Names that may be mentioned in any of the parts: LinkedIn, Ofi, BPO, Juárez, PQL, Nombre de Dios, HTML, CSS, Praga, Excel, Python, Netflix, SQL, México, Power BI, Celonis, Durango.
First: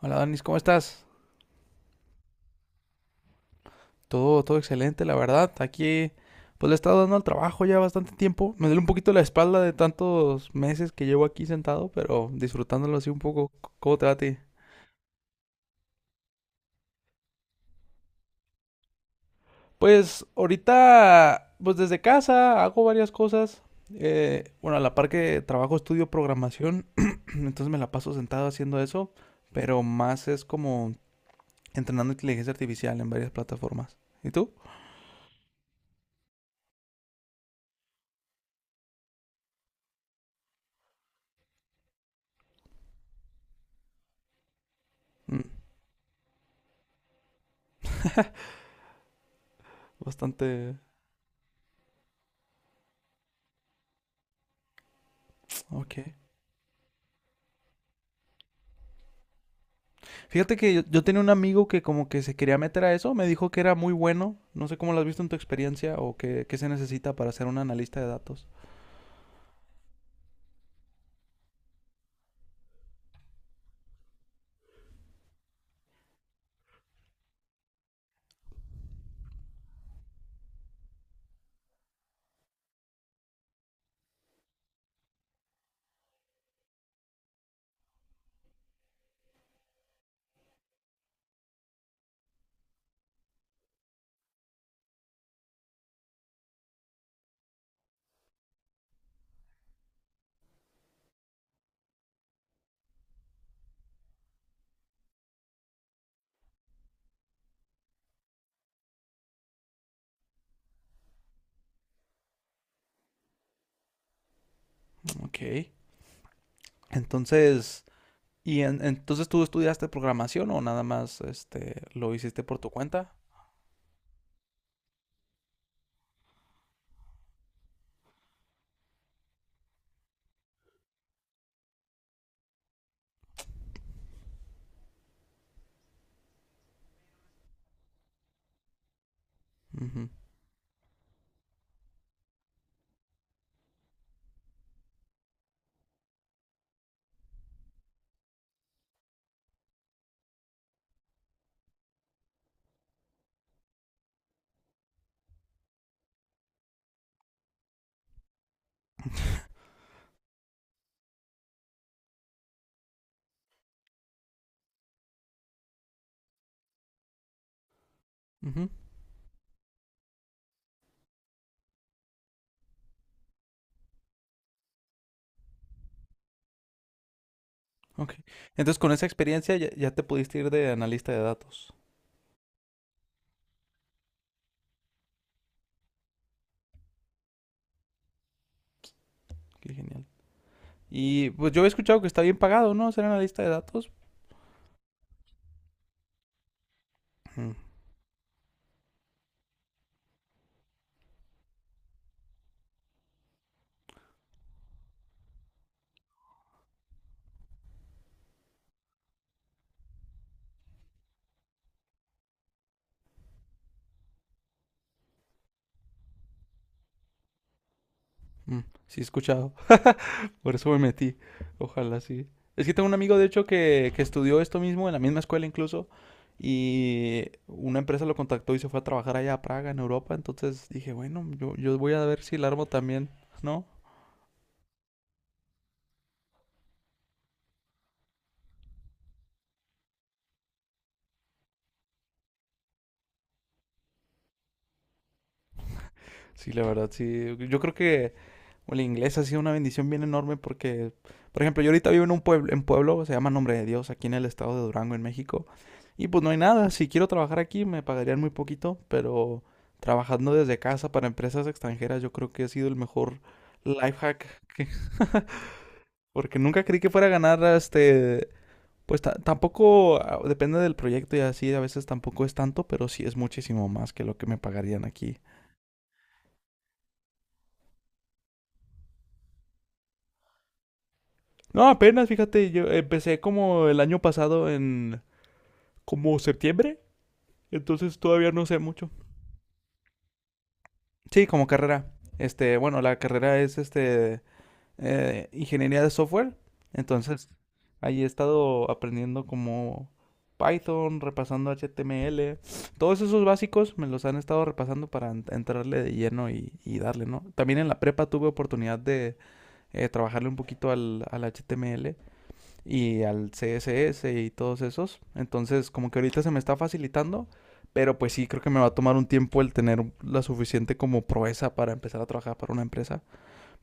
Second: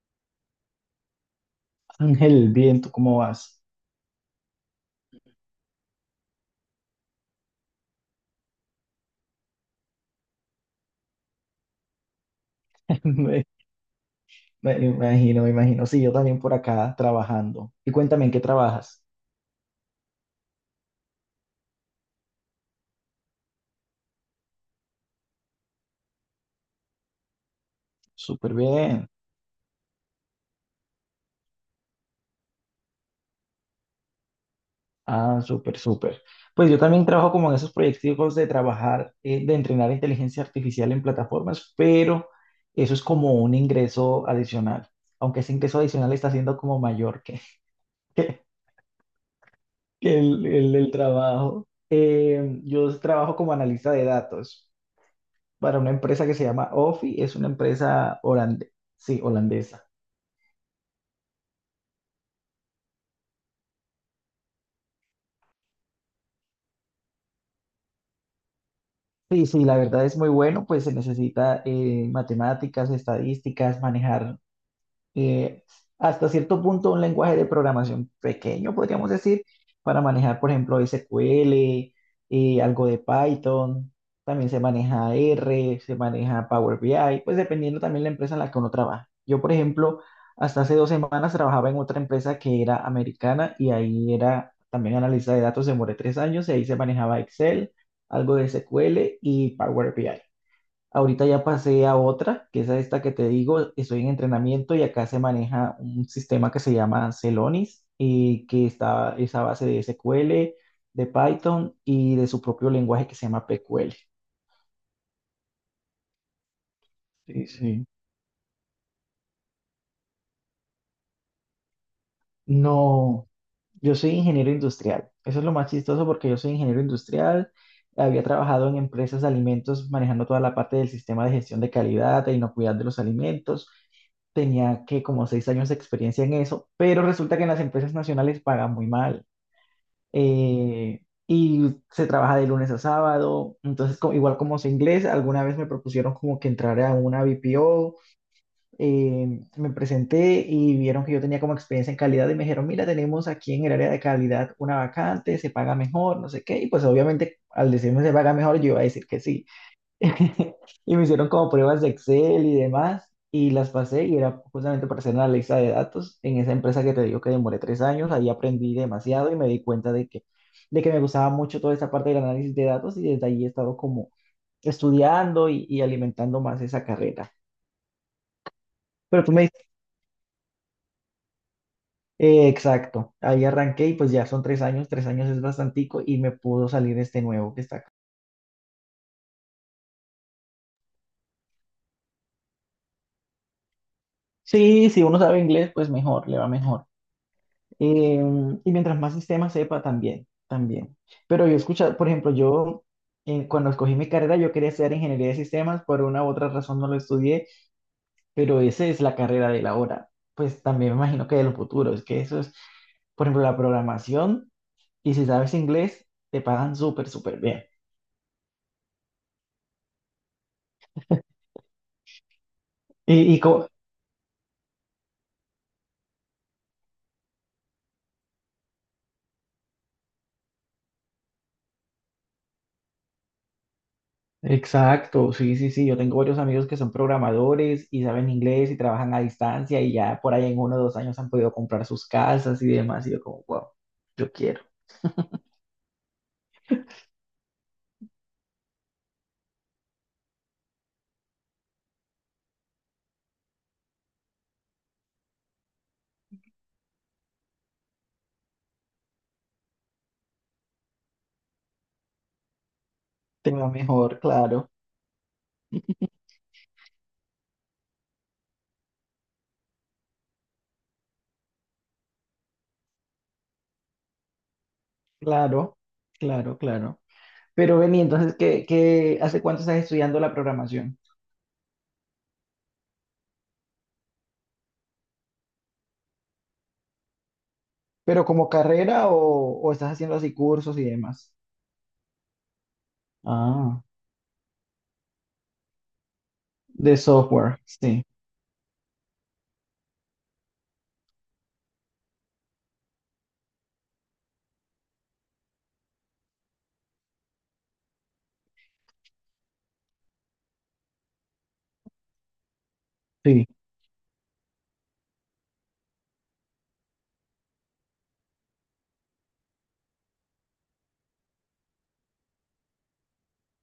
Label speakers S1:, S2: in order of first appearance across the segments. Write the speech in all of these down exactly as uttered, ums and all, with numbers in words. S1: Hola Danis, ¿cómo estás?
S2: Ángel, bien, ¿tú cómo vas?
S1: Todo, todo excelente, la verdad. Aquí, pues le he estado dando al trabajo ya bastante tiempo. Me duele un poquito la espalda de tantos meses que llevo aquí sentado, pero disfrutándolo así un
S2: Me,
S1: poco. C- ¿Cómo te va a ti?
S2: me imagino, me imagino. Sí, yo también por acá trabajando. Y cuéntame, ¿en qué trabajas?
S1: Pues ahorita, pues desde casa hago varias cosas. Eh, bueno, a la par que trabajo, estudio programación, entonces me la paso sentado
S2: Súper
S1: haciendo
S2: bien.
S1: eso, pero más es como entrenando inteligencia artificial en varias plataformas. ¿Y tú?
S2: Ah, súper, súper. Pues yo también trabajo como en esos proyectos de trabajar, eh, de entrenar inteligencia artificial en plataformas, pero eso es como un ingreso adicional. Aunque
S1: Mm,
S2: ese ingreso adicional está siendo como mayor que, que, que el, el-
S1: bastante...
S2: el trabajo. Eh, yo trabajo como analista de datos para una
S1: Ok.
S2: empresa que se llama Ofi, es una empresa holande- sí, holandesa.
S1: Fíjate que yo, yo tenía un amigo que como que se quería meter a eso, me dijo que era muy bueno, no sé cómo lo has visto en tu experiencia o qué, qué se necesita para ser un analista de datos.
S2: Sí, sí, la verdad es muy bueno, pues se necesita eh, matemáticas, estadísticas, manejar eh, hasta cierto punto un lenguaje de programación pequeño, podríamos decir, para manejar, por ejemplo, S Q L, eh, algo de Python, también se maneja R, se maneja Power B I, pues dependiendo también la empresa en la que uno trabaja. Yo, por ejemplo, hasta hace dos semanas trabajaba en otra empresa que era americana y ahí era también analista de datos, demoré tres años y ahí se manejaba Excel, algo de S Q L y Power B I. Ahorita ya pasé a otra, que es a esta que te digo, estoy en entrenamiento y acá se maneja un sistema que se llama Celonis y que está es a base de S Q L, de Python y de su propio lenguaje que se llama P Q L.
S1: Ok.
S2: Sí,
S1: Entonces,
S2: sí.
S1: ¿y en- entonces tú estudiaste programación o nada más este, ¿lo hiciste por tu cuenta?
S2: No, yo soy ingeniero industrial. Eso es lo más chistoso porque yo soy ingeniero industrial. Había trabajado en empresas de alimentos manejando toda la parte del sistema de gestión de calidad e inocuidad de los alimentos. Tenía que como seis años de experiencia en eso, pero resulta que en las empresas nacionales pagan muy mal.
S1: Ujú,
S2: eh, y se trabaja de lunes a sábado, entonces co- igual como sé inglés, alguna vez me propusieron como que entrara a una B P O, eh, me presenté y vieron que yo tenía como experiencia en calidad y me dijeron, mira, tenemos aquí en el área de calidad una vacante, se paga mejor, no sé qué, y pues obviamente al decirme se paga mejor, yo iba a decir que sí. Y me hicieron como pruebas de Excel y demás, y las pasé y era justamente para hacer una lista de datos en esa empresa que te digo que demoré tres años, ahí
S1: ujú.
S2: aprendí demasiado y me di cuenta de que, de que me gustaba mucho toda esa parte del análisis de datos y desde ahí he estado como estudiando y, y alimentando más esa carrera.
S1: Ok. Entonces con esa
S2: Pero tú me
S1: experiencia
S2: dices,
S1: ya, ya te pudiste ir de analista de datos.
S2: eh, exacto, ahí arranqué y pues ya son tres años, tres años es bastantico y me pudo salir este nuevo que está acá.
S1: Qué genial. Y pues yo he escuchado que está bien pagado, ¿no? Ser analista de datos.
S2: Sí, si uno sabe inglés, pues mejor, le va mejor.
S1: Mm,
S2: Eh, y mientras más sistemas sepa, también, también. Pero yo escucha, por ejemplo, yo eh, cuando escogí mi carrera, yo quería estudiar ingeniería de sistemas, por una u otra razón no lo estudié, pero esa es la carrera de la hora. Pues también me imagino que de los futuros, es que eso es, por ejemplo, la programación, y si sabes inglés, te pagan súper, súper bien.
S1: mm, sí, he escuchado. Por eso me metí. Ojalá sí. Es que tengo un amigo, de
S2: ¿Y, y
S1: hecho,
S2: co-
S1: que, que estudió esto mismo en la misma escuela incluso. Y una empresa lo contactó y se fue a trabajar allá a Praga, en Europa. Entonces dije, bueno, yo, yo voy a ver si el armo también, ¿no?
S2: Exacto, sí, sí, sí. Yo tengo varios amigos que son programadores y saben inglés y trabajan a distancia y ya por ahí en uno o dos años han podido comprar sus casas y demás. Y yo como, wow, yo quiero.
S1: Sí, la verdad, sí. Yo creo que o el inglés ha sido una bendición bien enorme porque, por ejemplo, yo ahorita vivo en un pueblo, en pueblo, se llama Nombre de Dios, aquí en el estado de Durango, en México. Y pues no hay nada, si quiero trabajar aquí me pagarían muy poquito, pero trabajando desde casa para empresas extranjeras yo creo que ha sido el mejor
S2: Tengo
S1: life
S2: mejor,
S1: hack, que-
S2: claro,
S1: porque nunca creí que fuera a ganar, este, pues ta- tampoco, ah, depende del proyecto y así, a veces tampoco es tanto, pero sí es muchísimo más que lo que me pagarían aquí.
S2: claro, claro, claro. Pero Beni, entonces, ¿qué, qué, ¿hace cuánto estás estudiando la programación?
S1: No, apenas, fíjate, yo empecé como el año pasado en, como septiembre, entonces
S2: ¿Pero
S1: todavía no
S2: como
S1: sé mucho.
S2: carrera o, o estás haciendo así cursos y
S1: Sí,
S2: demás?
S1: como carrera. Este, bueno, la carrera es
S2: Ah,
S1: este eh, ingeniería de software.
S2: de
S1: Entonces,
S2: software,
S1: ahí
S2: sí,
S1: he estado aprendiendo como Python, repasando H T M L. Todos esos básicos me los han estado repasando para en- entrarle de lleno y, y darle, ¿no? También en la prepa tuve oportunidad de eh, trabajarle un poquito al, al H T M L y al
S2: sí.
S1: C S S y todos esos. Entonces, como que ahorita se me está facilitando, pero pues sí, creo que me va a tomar un tiempo el tener la suficiente como proeza para empezar a trabajar para una empresa.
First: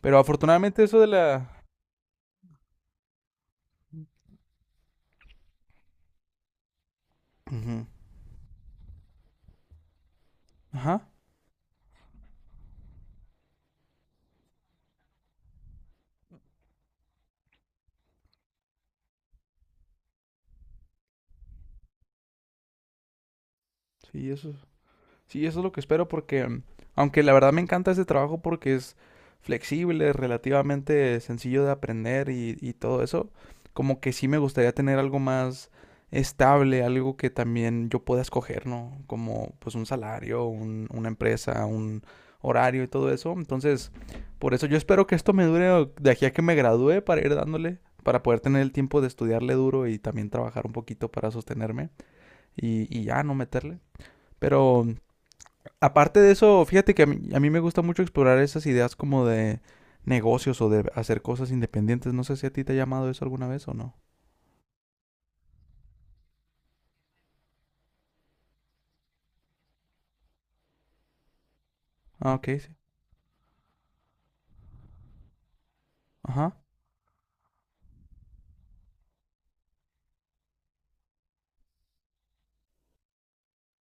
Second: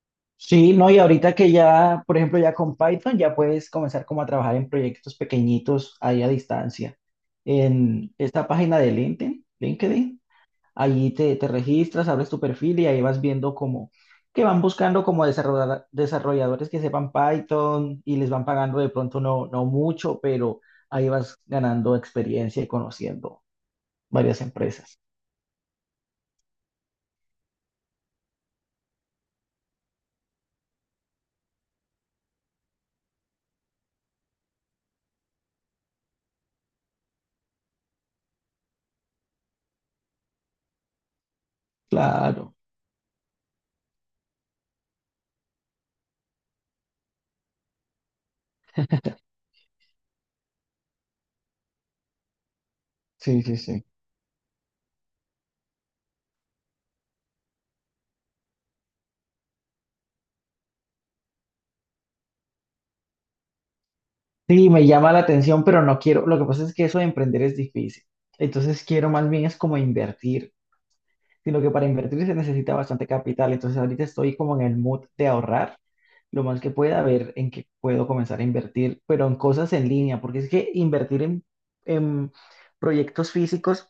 S1: Pero
S2: Sí,
S1: afortunadamente
S2: no,
S1: eso
S2: y
S1: de
S2: ahorita que
S1: la...
S2: ya, por ejemplo, ya con Python ya puedes comenzar como a trabajar en proyectos pequeñitos ahí a distancia.
S1: Ujú.
S2: En esta página de LinkedIn, LinkedIn,
S1: Ajá,
S2: allí te, te registras, abres tu perfil y ahí vas viendo como que van buscando como desarrollar- desarrolladores que sepan Python y les van pagando de pronto no, no mucho, pero ahí vas ganando experiencia y conociendo
S1: sí,
S2: varias
S1: eso.
S2: empresas.
S1: Sí, eso es lo que espero porque, mm, aunque la verdad me encanta ese trabajo porque es flexible, relativamente sencillo de aprender y, y todo eso, como que sí me gustaría tener algo más estable, algo que también yo pueda escoger, ¿no? Como pues un salario, un- una empresa, un
S2: Claro,
S1: horario y todo eso. Entonces, por eso yo espero que esto me dure de aquí a que me gradúe para ir dándole, para poder tener el tiempo de estudiarle duro y también trabajar un poquito para sostenerme y, y ya no
S2: sí, sí,
S1: meterle.
S2: sí.
S1: Pero aparte de eso, fíjate que a mí, a mí me gusta mucho explorar esas ideas como de negocios o de hacer cosas independientes. No sé si a ti te ha llamado eso alguna vez o no.
S2: Sí, me llama la atención, pero no quiero. Lo que pasa es que eso de emprender es difícil. Entonces quiero más bien es como invertir, sino que para invertir
S1: Ah,
S2: se
S1: ok, sí.
S2: necesita bastante capital. Entonces ahorita estoy como en el mood de ahorrar lo
S1: Ajá,
S2: más que pueda, a ver en qué puedo comenzar a invertir, pero en cosas en línea, porque es que invertir en, en proyectos físicos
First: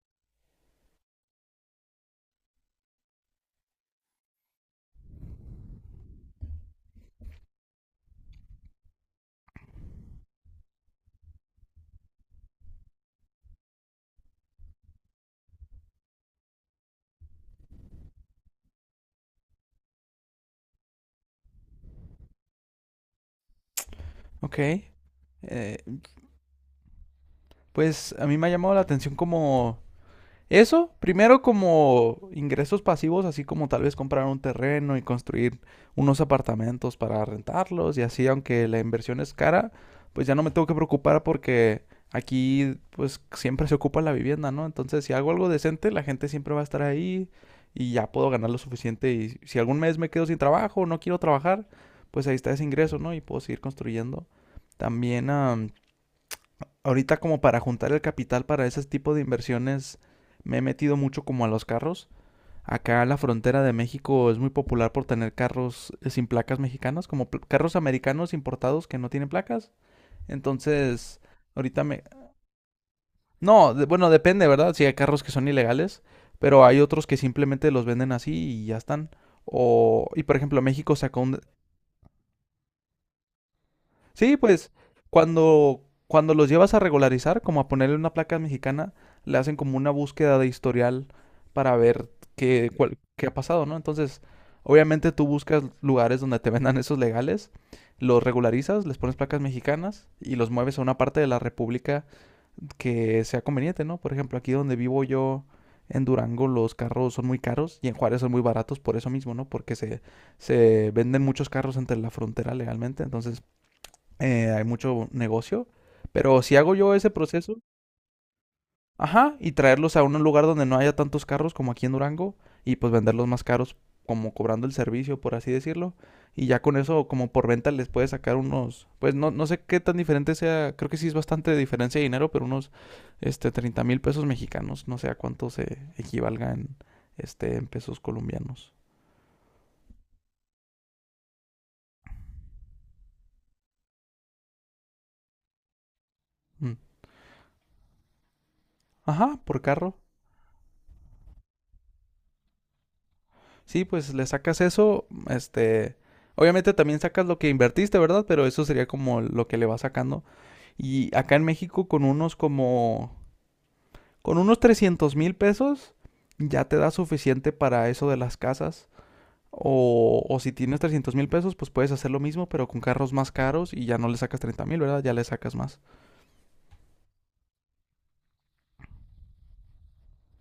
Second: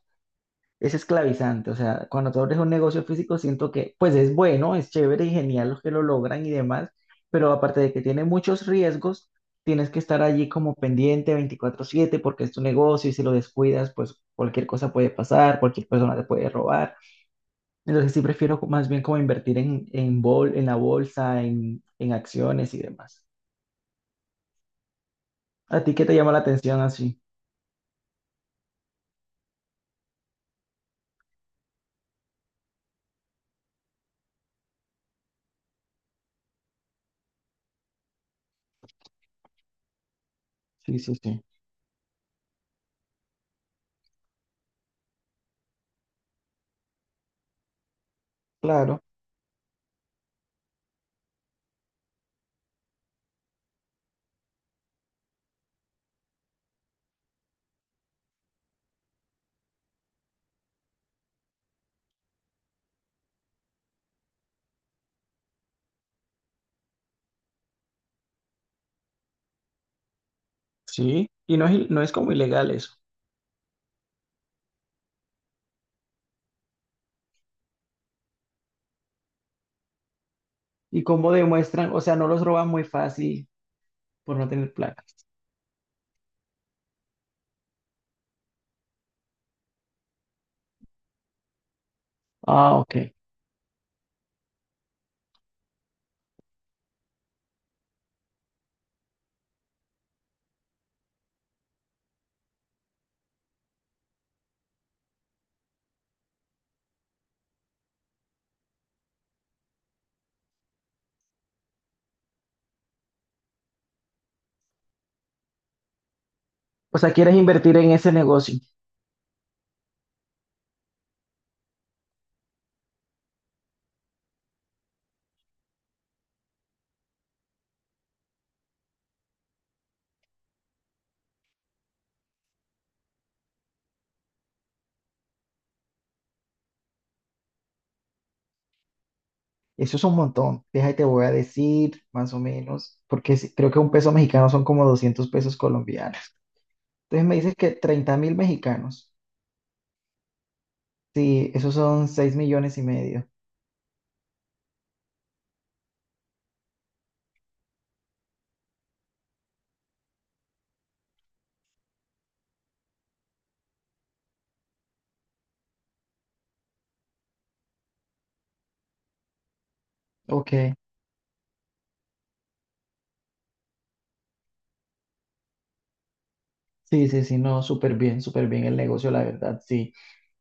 S2: es esclavizante. O sea, cuando tú abres un negocio físico, siento que, pues es bueno, es chévere y genial los que lo logran y demás, pero aparte de que tiene muchos riesgos, tienes que estar allí como pendiente veinticuatro siete porque es tu negocio y si lo descuidas, pues cualquier cosa puede pasar, cualquier persona te puede robar. Entonces sí prefiero co- más bien como invertir en, en, bol, en la bolsa, en, en acciones y demás.
S1: ok. Eh,
S2: ¿A ti qué te llama la atención así?
S1: pues a mí me ha llamado la atención como eso, primero como ingresos pasivos, así como tal vez comprar un terreno y construir unos apartamentos para rentarlos y así, aunque la inversión es cara, pues ya no me tengo que
S2: Sí, sí,
S1: preocupar
S2: sí.
S1: porque aquí pues siempre se ocupa la vivienda, ¿no? Entonces, si hago algo decente, la gente siempre va a estar ahí y ya puedo ganar lo
S2: Claro,
S1: suficiente y si algún mes me quedo sin trabajo o no quiero trabajar, pues ahí está ese ingreso, ¿no? Y puedo seguir construyendo. También, am, ahorita como para juntar el capital para ese tipo de inversiones me he metido mucho como a los carros. Acá la frontera de México es muy popular por tener carros eh, sin placas mexicanas, como pl- carros americanos importados que no tienen placas. Entonces,
S2: sí. Y no es,
S1: ahorita
S2: il- no
S1: me...
S2: es como ilegal eso.
S1: No, de- bueno, depende, ¿verdad? Si hay carros que son ilegales, pero hay otros que simplemente los venden así y ya están. O, y por ejemplo, México
S2: ¿Y
S1: sacó
S2: cómo
S1: un,
S2: demuestran? O sea, no los roban muy fácil por
S1: sí,
S2: no
S1: pues
S2: tener placas.
S1: cuando, cuando los llevas a regularizar, como a ponerle una placa mexicana, le hacen como una búsqueda de historial para ver qué,
S2: Ah,
S1: cuál-
S2: ok.
S1: qué ha pasado, ¿no? Entonces, obviamente tú buscas lugares donde te vendan esos legales, los regularizas, les pones placas mexicanas y los mueves a una parte de la república que sea conveniente, ¿no? Por ejemplo, aquí donde vivo yo, en Durango los carros son muy caros y en Juárez son muy baratos por eso mismo, ¿no? Porque se, se venden muchos carros entre la frontera legalmente, entonces eh, hay mucho negocio, pero si hago yo
S2: O
S1: ese
S2: sea, quieres
S1: proceso,
S2: invertir en ese negocio.
S1: ajá, y traerlos a un lugar donde no haya tantos carros como aquí en Durango, y pues venderlos más caros, como cobrando el servicio, por así decirlo, y ya con eso, como por venta, les puede sacar unos, pues no, no sé qué tan diferente sea, creo que sí es bastante diferencia de dinero, pero unos, este, treinta mil pesos mexicanos, no sé a cuánto se equivalga en, este, en pesos colombianos.
S2: Eso es un montón. Déjate, te voy a decir más o menos, porque si- creo que un peso mexicano son como doscientos pesos colombianos.
S1: Mm.
S2: Entonces me dices que treinta mil mexicanos.
S1: Ajá, por carro.
S2: Sí, esos son seis millones y medio.
S1: Sí, pues le sacas eso, este, obviamente también sacas lo que invertiste, ¿verdad? Pero eso sería como lo que le vas sacando. Y acá en México con unos como, con unos trescientos mil pesos ya te da suficiente para eso de las casas. O, o si
S2: Ok.
S1: tienes trescientos mil pesos, pues puedes hacer lo mismo, pero con carros más caros y ya no le sacas treinta mil, ¿verdad? Ya le sacas más.
S2: Sí, sí, sí, no, súper bien, súper bien el negocio, la verdad, sí.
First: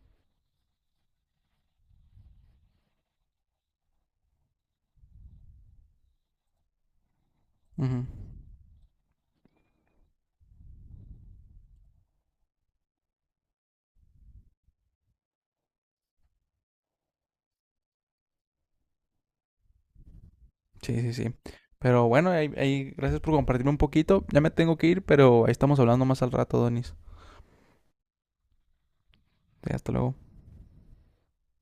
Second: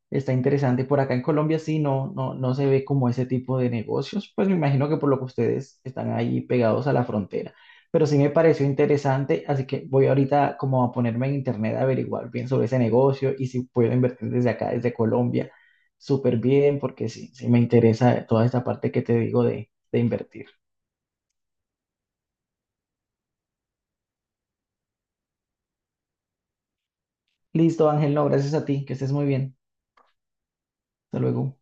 S2: Está interesante. Por acá en Colombia sí no, no, no se ve como ese tipo de negocios. Pues me imagino que por lo que ustedes están ahí pegados a la frontera. Pero
S1: Ujú.
S2: sí me pareció interesante, así que voy ahorita como a ponerme en internet a averiguar bien sobre ese negocio y si puedo invertir desde acá, desde Colombia, súper bien, porque sí, sí me interesa toda esta parte que te digo de, de invertir.
S1: Sí, sí, sí. Pero bueno, ahí, ahí, gracias por compartirme un poquito. Ya me tengo que ir, pero ahí estamos hablando más al rato, Donis.
S2: Listo, Ángel, no, gracias a ti, que estés muy bien.
S1: Sí, hasta luego.
S2: Hasta luego.